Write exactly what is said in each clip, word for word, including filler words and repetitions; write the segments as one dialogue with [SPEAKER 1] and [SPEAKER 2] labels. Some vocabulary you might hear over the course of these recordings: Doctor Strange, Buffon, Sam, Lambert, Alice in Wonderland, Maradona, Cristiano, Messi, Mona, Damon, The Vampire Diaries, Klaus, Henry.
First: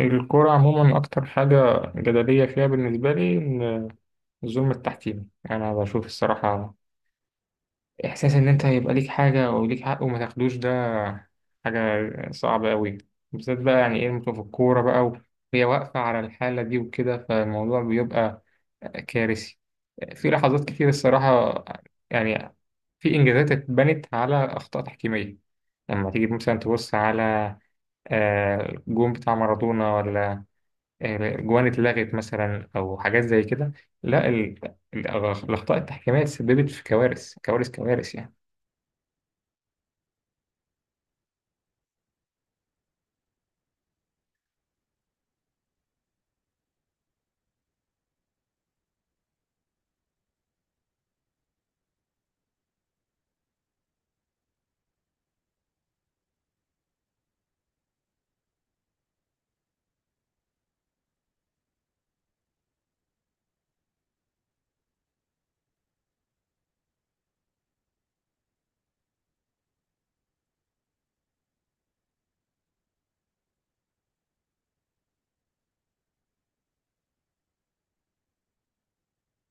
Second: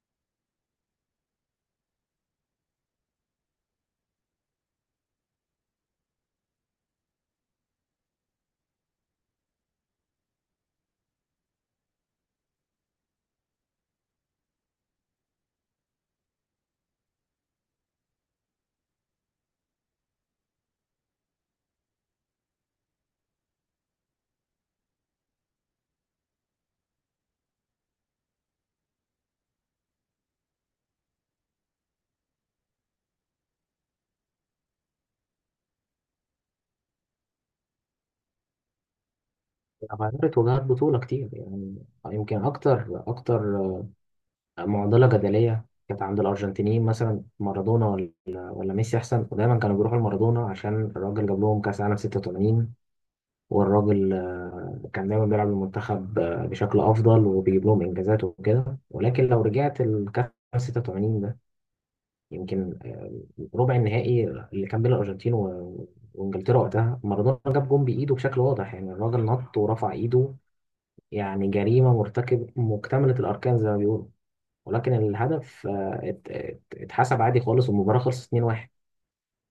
[SPEAKER 1] الكورة عموما أكتر حاجة جدلية فيها بالنسبة لي إن الظلم التحكيمي، أنا بشوف الصراحة إحساس إن أنت يبقى ليك حاجة أو ليك حق وما تاخدوش، ده حاجة صعبة أوي بالذات بقى، يعني إيه ممكن في الكورة بقى وهي واقفة على الحالة دي وكده، فالموضوع بيبقى كارثي في لحظات كتير الصراحة. يعني في إنجازات اتبنت على أخطاء تحكيمية، لما تيجي مثلا تبص على آه، الجون بتاع مارادونا ولا آه، جوان اتلغت مثلا او حاجات زي كده. لا، ال- الأغ- الاخطاء التحكيميه سببت في كوارث كوارث كوارث يعني.
[SPEAKER 2] عملت وجهات بطولة كتير يعني يمكن أكتر أكتر معضلة جدلية كانت عند الأرجنتينيين مثلا مارادونا ولا ولا ميسي أحسن، ودايما كانوا بيروحوا لمارادونا عشان الراجل جاب لهم كأس عالم ستة وتمانين. والراجل آه، كان دايما بيلعب المنتخب آه، بشكل أفضل وبيجيب لهم إنجازات وكده، ولكن لو رجعت الكأس ستة وتمانين ده يمكن آه، ربع النهائي اللي كان بين الأرجنتين و- وإنجلترا، وقتها مارادونا جاب جون بإيده بشكل واضح، يعني الراجل نط ورفع إيده، يعني جريمة مرتكب مكتملة الأركان زي ما بيقولوا، ولكن الهدف آه، ات- ات- اتحسب عادي خالص والمباراة خلصت اتنين واحد.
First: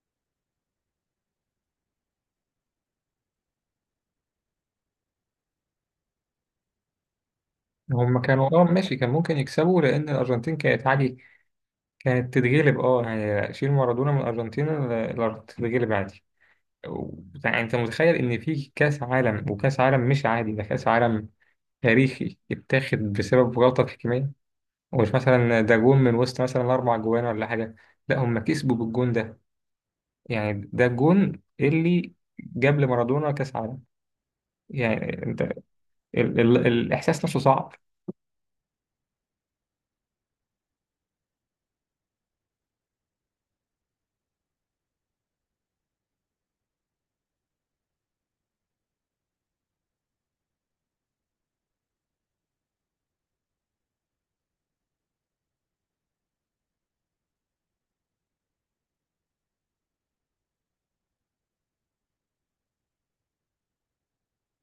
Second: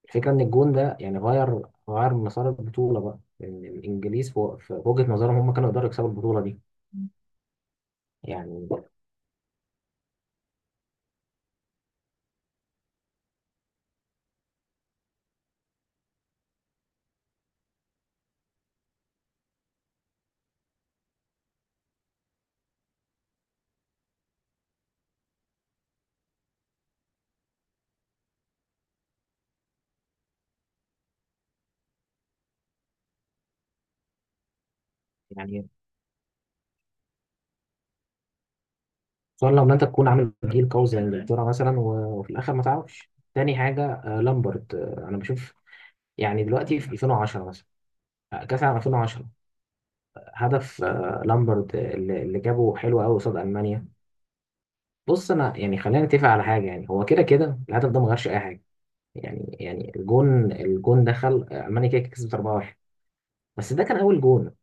[SPEAKER 2] الفكرة إن الجون ده يعني غير غير مسار البطولة، بقى إن الإنجليز في في وجهة نظرهم هم كانوا يقدروا يكسبوا البطولة دي.
[SPEAKER 1] هم كانوا، اه
[SPEAKER 2] يعني
[SPEAKER 1] ماشي كان ممكن يكسبوا لان الارجنتين كانت عادي كانت تتغلب. اه يعني شيل مارادونا من الارجنتين، ال- الارجنتين تتغلب عادي. و- يعني انت متخيل ان في كاس عالم، وكاس عالم مش عادي، ده كاس عالم تاريخي اتاخد بسبب غلطه تحكيميه. ومش مثلا ده جون من وسط مثلا اربع جوان ولا حاجه، لا هم كسبوا بالجون ده. يعني ده الجون اللي جاب لمارادونا كاس عالم. يعني انت
[SPEAKER 2] يعني
[SPEAKER 1] ال ال الاحساس نفسه صعب.
[SPEAKER 2] خصوصا لو إن أنت تكون عامل جيل قوي زي إنجلترا مثلا، و- وفي الآخر ما تعرفش تاني حاجة، آه، لامبرت. آه، أنا بشوف يعني دلوقتي في ألفين وعشرة مثلا، آه، كأس العالم ألفين وعشرة، هدف آه، لامبرت آه، اللي اللي جابه حلو قوي قصاد ألمانيا. بص، انا يعني خلينا نتفق على حاجه، يعني هو كده كده الهدف ده ما غيرش اي حاجه، يعني يعني الجون الجون دخل، آه، المانيا كده كده كسبت أربعة واحد، بس ده كان اول جون،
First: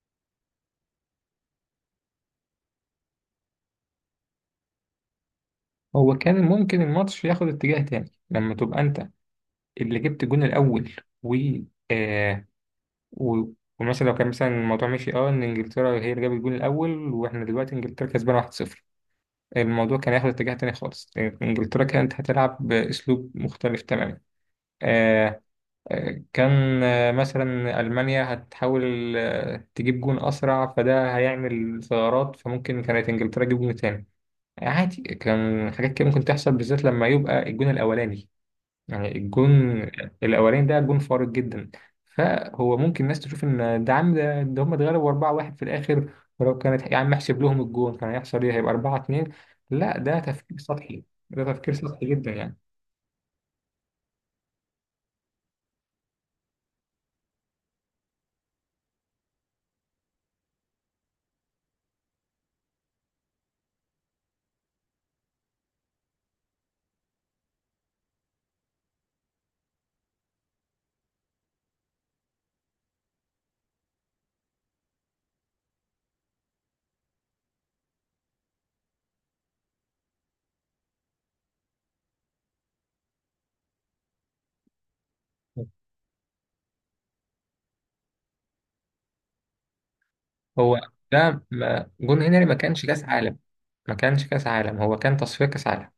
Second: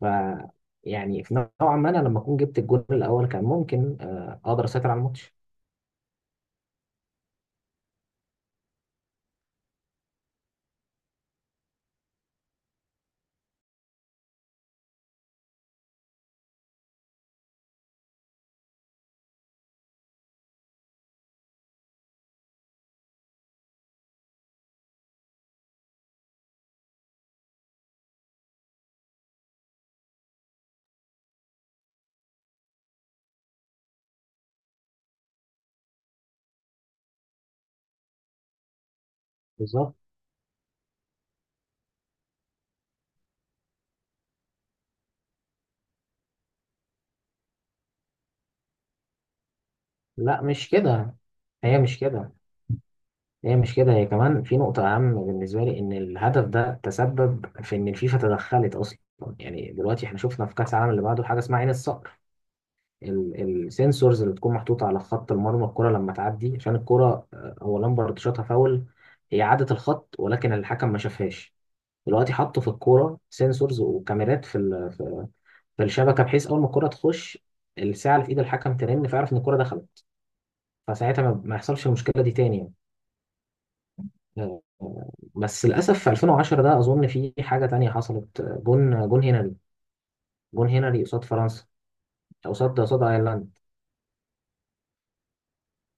[SPEAKER 2] ف يعني في نوعا ما انا لما اكون جبت الجون الاول كان ممكن آه، اقدر اسيطر على الماتش.
[SPEAKER 1] هو كان ممكن الماتش ياخد اتجاه تاني لما تبقى انت اللي جبت الجون الاول. و آه و ومثلا لو كان مثلا الموضوع ماشي، اه ان انجلترا هي اللي جابت الجون الاول واحنا دلوقتي انجلترا كسبانه واحد صفر، الموضوع كان هياخد اتجاه تاني خالص. انجلترا كانت هتلعب باسلوب مختلف تماما. آه كان آه، مثلا ألمانيا هتحاول آه، تجيب جون أسرع فده هيعمل ثغرات، فممكن كانت إنجلترا تجيب جون تاني عادي. كان حاجات كده ممكن تحصل بالذات لما يبقى الجون الأولاني. يعني الجون
[SPEAKER 2] بالظبط.
[SPEAKER 1] الأولاني ده جون فارق جدا. فهو ممكن الناس تشوف إن ده عم ده, ده هم اتغلبوا أربعة واحد في الآخر، ولو كانت يا عم احسب لهم الجون كان هيحصل إيه، هيبقى أربعة اتنين. لا، ده
[SPEAKER 2] لا
[SPEAKER 1] تفكير
[SPEAKER 2] مش
[SPEAKER 1] سطحي،
[SPEAKER 2] كده،
[SPEAKER 1] ده تفكير
[SPEAKER 2] هي مش
[SPEAKER 1] سطحي جدا
[SPEAKER 2] كده
[SPEAKER 1] يعني.
[SPEAKER 2] هي مش كده هي كمان في نقطة أهم بالنسبة لي، إن الهدف ده تسبب في إن الفيفا تدخلت أصلا. يعني دلوقتي إحنا شفنا في كأس العالم اللي بعده حاجة اسمها عين الصقر، السنسورز اللي بتكون محطوطة على خط المرمى، الكرة لما تعدي، عشان الكرة آه، هو لامبرد شاطها فاول، هي عدت الخط ولكن الحكم ما شافهاش. دلوقتي حطوا في الكورة سنسورز وكاميرات في ال- في في الشبكة، بحيث أول ما الكرة تخش، الساعة اللي في إيد الحكم ترن فيعرف إن الكرة دخلت، فساعتها ما ما يحصلش المشكلة دي تاني يعني. آه، آه، بس للأسف في ألفين وعشرة ده أظن في حاجة تانية حصلت، آه، جون جون هنري، جون
[SPEAKER 1] هو
[SPEAKER 2] هنري قصاد
[SPEAKER 1] ده
[SPEAKER 2] فرنسا،
[SPEAKER 1] ما- جون هنري ما
[SPEAKER 2] قصاد
[SPEAKER 1] كانش
[SPEAKER 2] قصاد
[SPEAKER 1] كاس عالم،
[SPEAKER 2] أيرلندا.
[SPEAKER 1] ما كانش كاس عالم، هو كان تصفية كاس عالم.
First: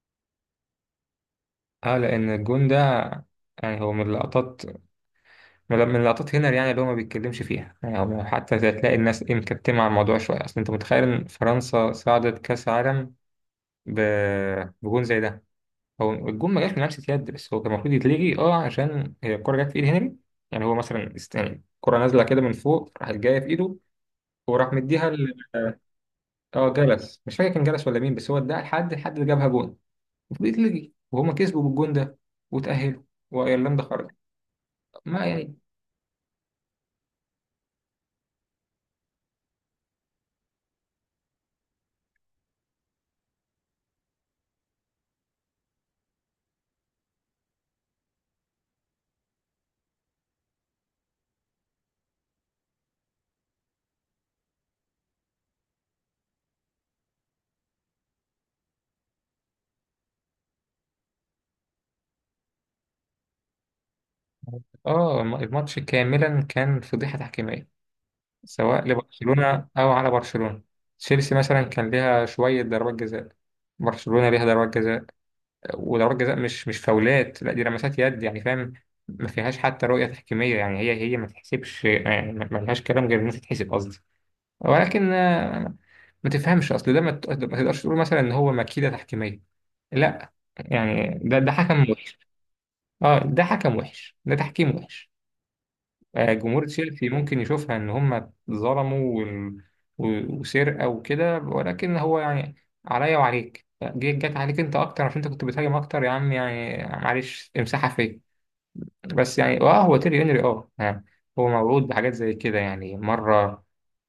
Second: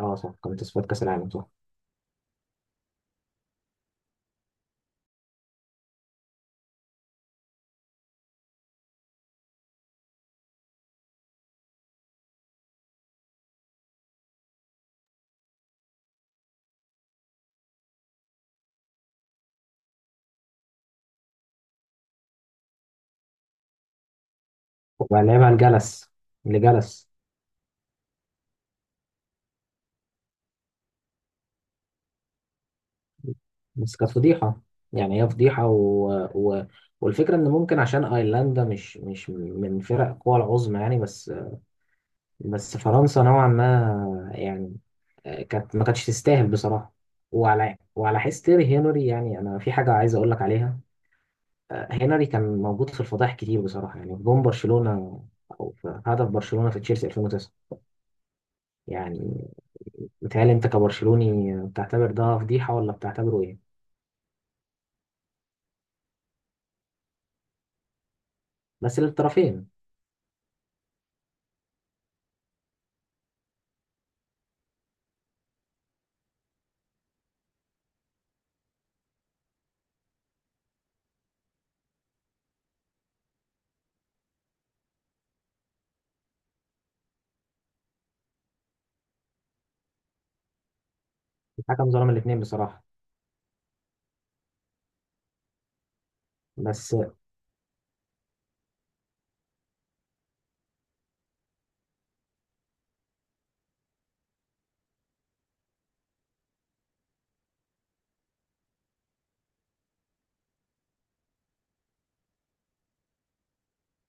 [SPEAKER 2] اه صح، كانت في كأس العالم صح،
[SPEAKER 1] اه لان الجون ده يعني هو من اللقطات، من من اللقطات هنا يعني، اللي هو ما بيتكلمش فيها يعني. هو حتى هتلاقي الناس ايه مكتمة على الموضوع شوية. اصل انت متخيل ان فرنسا صعدت كاس عالم ب... بجون زي ده؟ هو الجون ما جاش من لمسة يد، بس هو كان المفروض يتلغي اه، عشان هي الكرة جت في ايد هنري. يعني هو مثلا است- يعني الكرة نازلة كده من فوق، راحت جاية في ايده وراح مديها ل...
[SPEAKER 2] ولعبها الجلس
[SPEAKER 1] اه
[SPEAKER 2] لجلس.
[SPEAKER 1] جلس، مش فاكر كان جلس ولا مين، بس هو اداها لحد الحد اللي جابها جون. المفروض يتلغي، وهما كسبوا بالجون ده وتأهلوا وايرلندا
[SPEAKER 2] بس كانت
[SPEAKER 1] خرجت.
[SPEAKER 2] فضيحة، يعني
[SPEAKER 1] ما
[SPEAKER 2] هي
[SPEAKER 1] يعني،
[SPEAKER 2] فضيحة و... و... والفكرة إن ممكن عشان أيرلندا مش مش من فرق القوى العظمى يعني، بس بس فرنسا نوعا ما يعني آه، كانت ما كانتش تستاهل بصراحة. وعلى وعلى حس تيري هنري، يعني أنا في حاجة عايز أقول لك عليها. آه، هنري كان موجود في الفضائح كتير بصراحة، يعني في جون برشلونة أو في هدف برشلونة في تشيلسي ألفين وتسعة، يعني متهيألي أنت كبرشلوني بتعتبر ده فضيحة ولا بتعتبره إيه؟
[SPEAKER 1] اه الم- الماتش كاملا كان فضيحة تحكيمية، سواء
[SPEAKER 2] بس
[SPEAKER 1] لبرشلونة
[SPEAKER 2] للطرفين.
[SPEAKER 1] او على برشلونة. تشيلسي مثلا كان ليها شوية ضربات جزاء، برشلونة ليها ضربات جزاء. وضربات جزاء مش مش فاولات، لا دي لمسات يد يعني، فاهم. ما فيهاش حتى رؤية تحكيمية يعني، هي هي ما تحسبش يعني، ما ما لهاش كلام غير انها تتحسب، قصدي. ولكن آه، ما تفهمش، اصل ده ما ت- ما تقدرش تقول مثلا ان هو مكيدة تحكيمية، لا. يعني ده ده حكم
[SPEAKER 2] الحكم ظلم
[SPEAKER 1] وحش.
[SPEAKER 2] الاثنين بصراحة.
[SPEAKER 1] اه ده حكم وحش، ده تحكيم وحش. آه، جمهور
[SPEAKER 2] بس
[SPEAKER 1] تشيلسي ممكن يشوفها ان هم ظلموا وال- و- وسرقه وكده، ولكن هو يعني عليا وعليك، جي- جت عليك انت اكتر عشان انت كنت بتهاجم اكتر، يا عم يعني معلش امسحها فيا. بس يعني اه، هو تيري هنري اه آه، هو موعود بحاجات زي كده، يعني مره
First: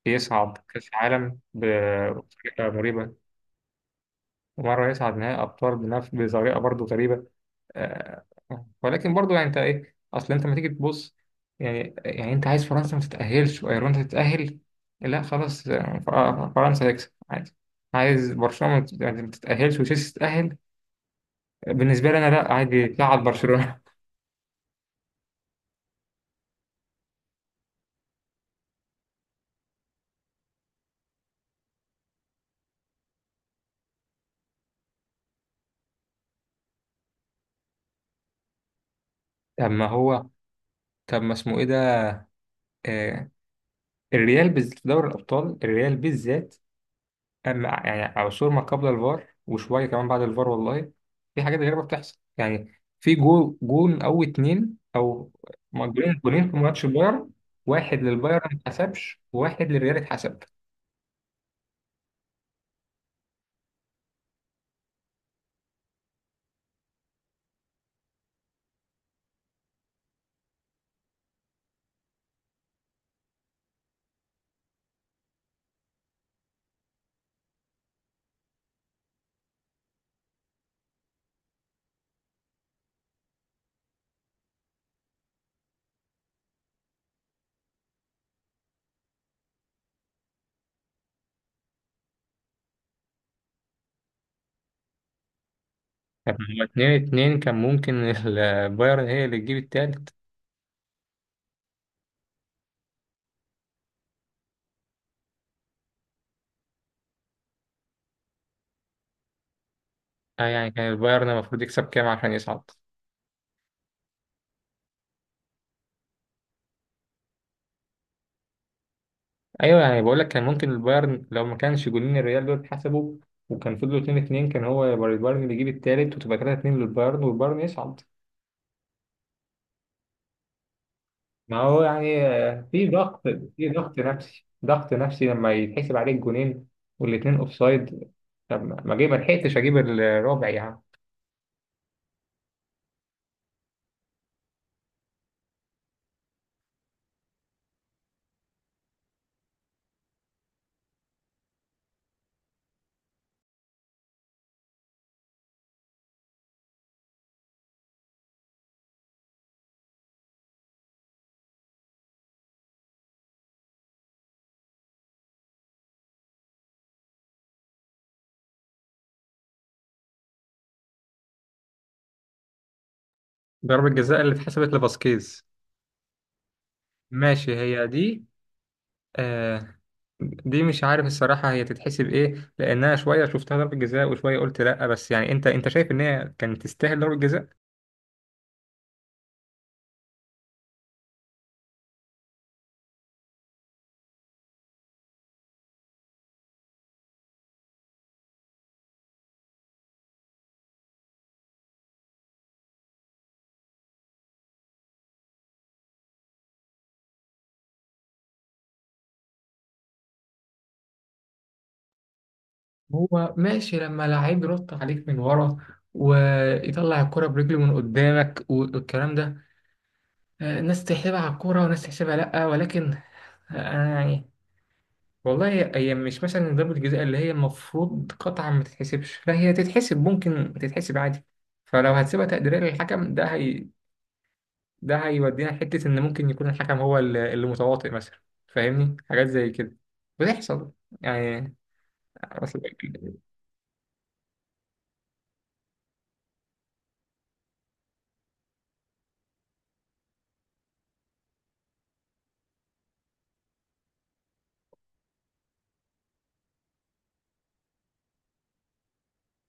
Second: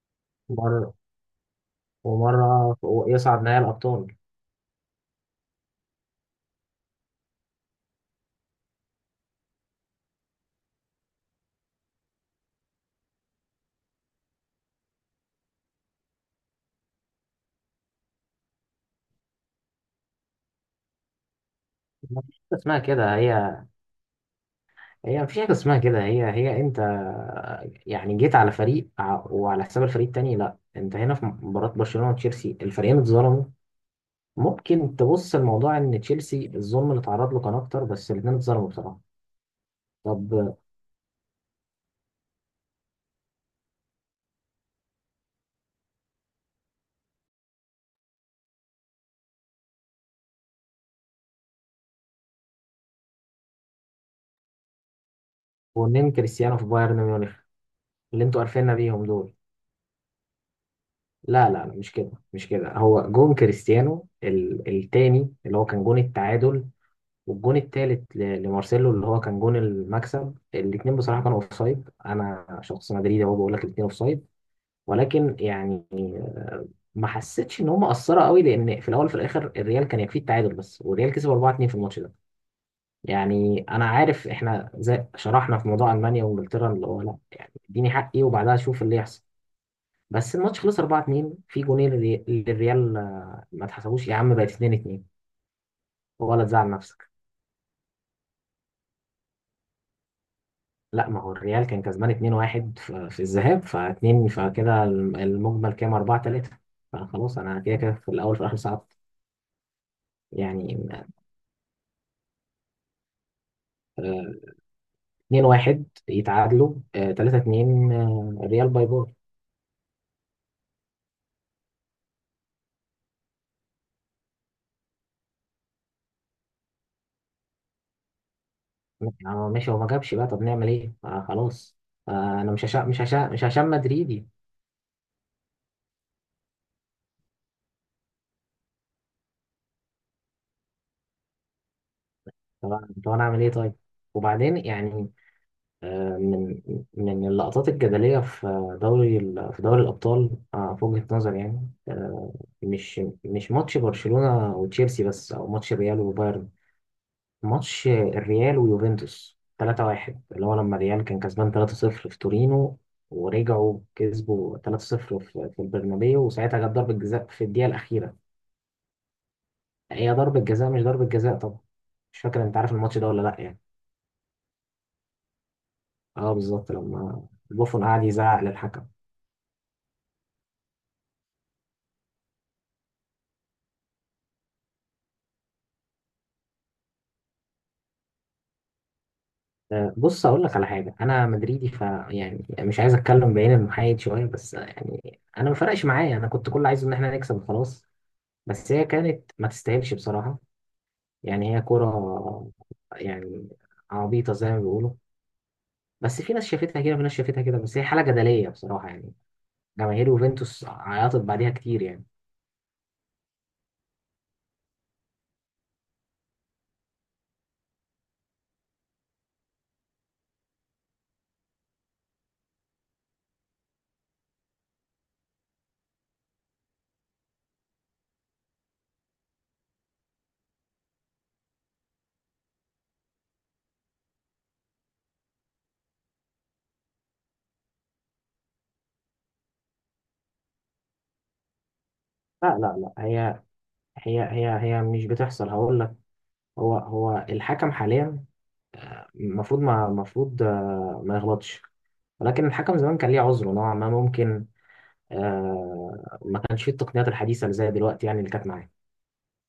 [SPEAKER 1] يصعد كاس
[SPEAKER 2] مرة
[SPEAKER 1] عالم بطريقه
[SPEAKER 2] ومرة
[SPEAKER 1] مريبه،
[SPEAKER 2] يصعد نهائي الأبطال.
[SPEAKER 1] ومره يصعد نهائي ابطال بنفس بطريقه برضه غريبه. آه، ولكن برضو، يعني انت ايه، اصل انت لما تيجي تبص، يعني يعني انت عايز فرنسا ما تتأهلش وايرلندا تتأهل؟ لا خلاص، آه، ف- آه، فرنسا تكسب عادي. عايز برشلونة ما تت- يعني ما تتأهلش وتشيلسي تتأهل؟ بالنسبة لي انا
[SPEAKER 2] مفيش
[SPEAKER 1] لا،
[SPEAKER 2] حاجة اسمها
[SPEAKER 1] عادي
[SPEAKER 2] كده،
[SPEAKER 1] تلعب
[SPEAKER 2] هي
[SPEAKER 1] برشلونة.
[SPEAKER 2] هي مفيش حاجة اسمها كده، هي هي أنت يعني جيت على فريق، ع- وعلى حساب الفريق التاني، لا، أنت هنا في مباراة برشلونة وتشيلسي الفريقين اتظلموا. ممكن تبص الموضوع إن تشيلسي الظلم اللي اتعرض له كان أكتر، بس الاتنين اتظلموا بصراحة.
[SPEAKER 1] طب ما هو،
[SPEAKER 2] طب
[SPEAKER 1] طب ما اسمه ايه ده، آه الريال بز... في دوري الابطال الريال بالذات، أما يعني عصور ما قبل الفار وشوية كمان بعد الفار، والله في حاجات غريبة بتحصل يعني. في جول جون أو اتنين أو ما
[SPEAKER 2] ونين
[SPEAKER 1] جولين، جولين في
[SPEAKER 2] كريستيانو في
[SPEAKER 1] ماتش
[SPEAKER 2] بايرن
[SPEAKER 1] البايرن،
[SPEAKER 2] ميونخ
[SPEAKER 1] واحد
[SPEAKER 2] اللي
[SPEAKER 1] للبايرن
[SPEAKER 2] أنتوا
[SPEAKER 1] ما
[SPEAKER 2] قرفنا بيهم
[SPEAKER 1] اتحسبش
[SPEAKER 2] دول.
[SPEAKER 1] وواحد للريال اتحسب.
[SPEAKER 2] لا لا لا، مش كده، مش كده هو جون كريستيانو ال- التاني اللي هو كان جون التعادل، والجون التالت ل- لمارسيلو اللي هو كان جون المكسب، الاتنين بصراحة كانوا اوفسايد. انا شخص مدريدي اهو بقول لك الاتنين اوفسايد، ولكن يعني ما حسيتش ان هم اثروا قوي، لان في الاول وفي الاخر الريال كان يكفيه التعادل بس، والريال كسب أربعة اتنين في الماتش ده. يعني انا عارف احنا زي شرحنا في موضوع المانيا وانجلترا، اللي هو لا، اديني حقي وبعدها شوف اللي يحصل، بس الماتش خلص أربعة اتنين، في جونين للري- للريال آه، ما اتحسبوش يا عم، بقت اثنين اثنين،
[SPEAKER 1] طب
[SPEAKER 2] ولا
[SPEAKER 1] هما
[SPEAKER 2] تزعل
[SPEAKER 1] اتنين
[SPEAKER 2] نفسك.
[SPEAKER 1] اتنين، كان ممكن البايرن هي اللي تجيب التالت.
[SPEAKER 2] لا، ما هو الريال كان كسبان اثنين واحد في في الذهاب ف2، فكده الم- المجمل كام أربعة تلاتة، فخلاص انا كده كده في الاول في الاخر صعدت
[SPEAKER 1] آه يعني
[SPEAKER 2] يعني.
[SPEAKER 1] كان البايرن المفروض يكسب كام عشان يصعد؟
[SPEAKER 2] آه، اثنين واحد يتعادلوا، آه، ثلاثة اثنين، آه، الريال باي باي.
[SPEAKER 1] أيوة يعني بقول لك، كان ممكن البايرن لو ما كانش جولين الريال دول اتحسبوا، وكان فضلوا اتنين اتنين، كان هو البايرن اللي يجيب التالت، وتبقى تلاتة اتنين للبايرن والبايرن يصعد.
[SPEAKER 2] آه، ماشي، هو ما جابش بقى، طب نعمل ايه، آه،
[SPEAKER 1] ما
[SPEAKER 2] خلاص.
[SPEAKER 1] هو
[SPEAKER 2] آه،
[SPEAKER 1] يعني
[SPEAKER 2] انا مش
[SPEAKER 1] آه، في
[SPEAKER 2] هشام، مش
[SPEAKER 1] ضغط،
[SPEAKER 2] هشام مش
[SPEAKER 1] في
[SPEAKER 2] هشام
[SPEAKER 1] ضغط
[SPEAKER 2] مدريدي.
[SPEAKER 1] نفسي، ضغط نفسي لما يتحسب عليك جونين والاتنين اوفسايد. طب ما ما جي- ما لحقتش اجيب الرابع يعني.
[SPEAKER 2] طب أنا- طب انا اعمل ايه طيب؟ وبعدين يعني آه، من من اللقطات الجدلية في دوري ال- في دوري الأبطال آه، في وجهة نظري يعني، آه، مش مش ماتش برشلونة وتشيلسي بس، أو ماتش ريال وبايرن، ماتش الريال ويوفنتوس تلاتة واحد اللي هو لما الريال كان كسبان ثلاثة صفر في تورينو، ورجعوا كسبوا ثلاثة صفر في في البرنابيو، وساعتها جت ضربة جزاء في الدقيقة الأخيرة. هي ضربة جزاء مش ضربة جزاء طبعا. مش فاكر أنت عارف الماتش ده ولا لأ يعني.
[SPEAKER 1] ضربة جزاء اللي اتحسبت لفاسكيز؟
[SPEAKER 2] أه بالظبط، لما
[SPEAKER 1] ماشي
[SPEAKER 2] بوفون
[SPEAKER 1] هي
[SPEAKER 2] قعد
[SPEAKER 1] دي.
[SPEAKER 2] يزعق للحكم.
[SPEAKER 1] آه، دي مش عارف الصراحة هي تتحسب ايه، لأنها شوية شفتها ضربة جزاء وشوية قلت لأ، بس يعني انت، انت شايف ان هي كانت تستاهل ضربة جزاء؟
[SPEAKER 2] آه، بص اقول لك على حاجه، انا مدريدي ف يعني مش عايز اتكلم بعين المحايد شويه، بس يعني انا ما فرقش معايا، انا كنت كل عايزه ان احنا نكسب وخلاص، بس هي كانت ما تستاهلش بصراحه، يعني هي كره يعني عبيطه زي ما بيقولوا، بس في ناس شافتها كده وفي ناس شافتها كده، بس هي حاله جدليه بصراحه يعني. جماهير يوفنتوس عيطت بعديها كتير يعني.
[SPEAKER 1] هو ماشي لما لعيب يرد عليك من ورا ويطلع الكرة برجله من قدامك والكلام ده، آه، ناس تحسبها على الكورة وناس تحسبها لأ، ولكن آه، أنا يعني والله، هي مش مثلا ضربة جزاء اللي هي المفروض قطعا ما تتحسبش، لا هي تتحسب، ممكن تتحسب عادي. فلو هتسيبها تقديرية للحكم، ده هي ده هيودينا لحتة إن ممكن يكون الحكم هو ال- اللي متواطئ مثلا، فاهمني؟ حاجات زي كده بتحصل يعني.
[SPEAKER 2] لا لا لا،
[SPEAKER 1] أصل-
[SPEAKER 2] هي هي هي هي مش بتحصل، هقول لك. هو هو الحكم حاليا المفروض ما المفروض آه، ما يغلطش، ولكن الحكم زمان كان ليه عذره نوعا ما، ممكن آه ما كانش فيه التقنيات الحديثة اللي زي دلوقتي يعني اللي كانت معاه.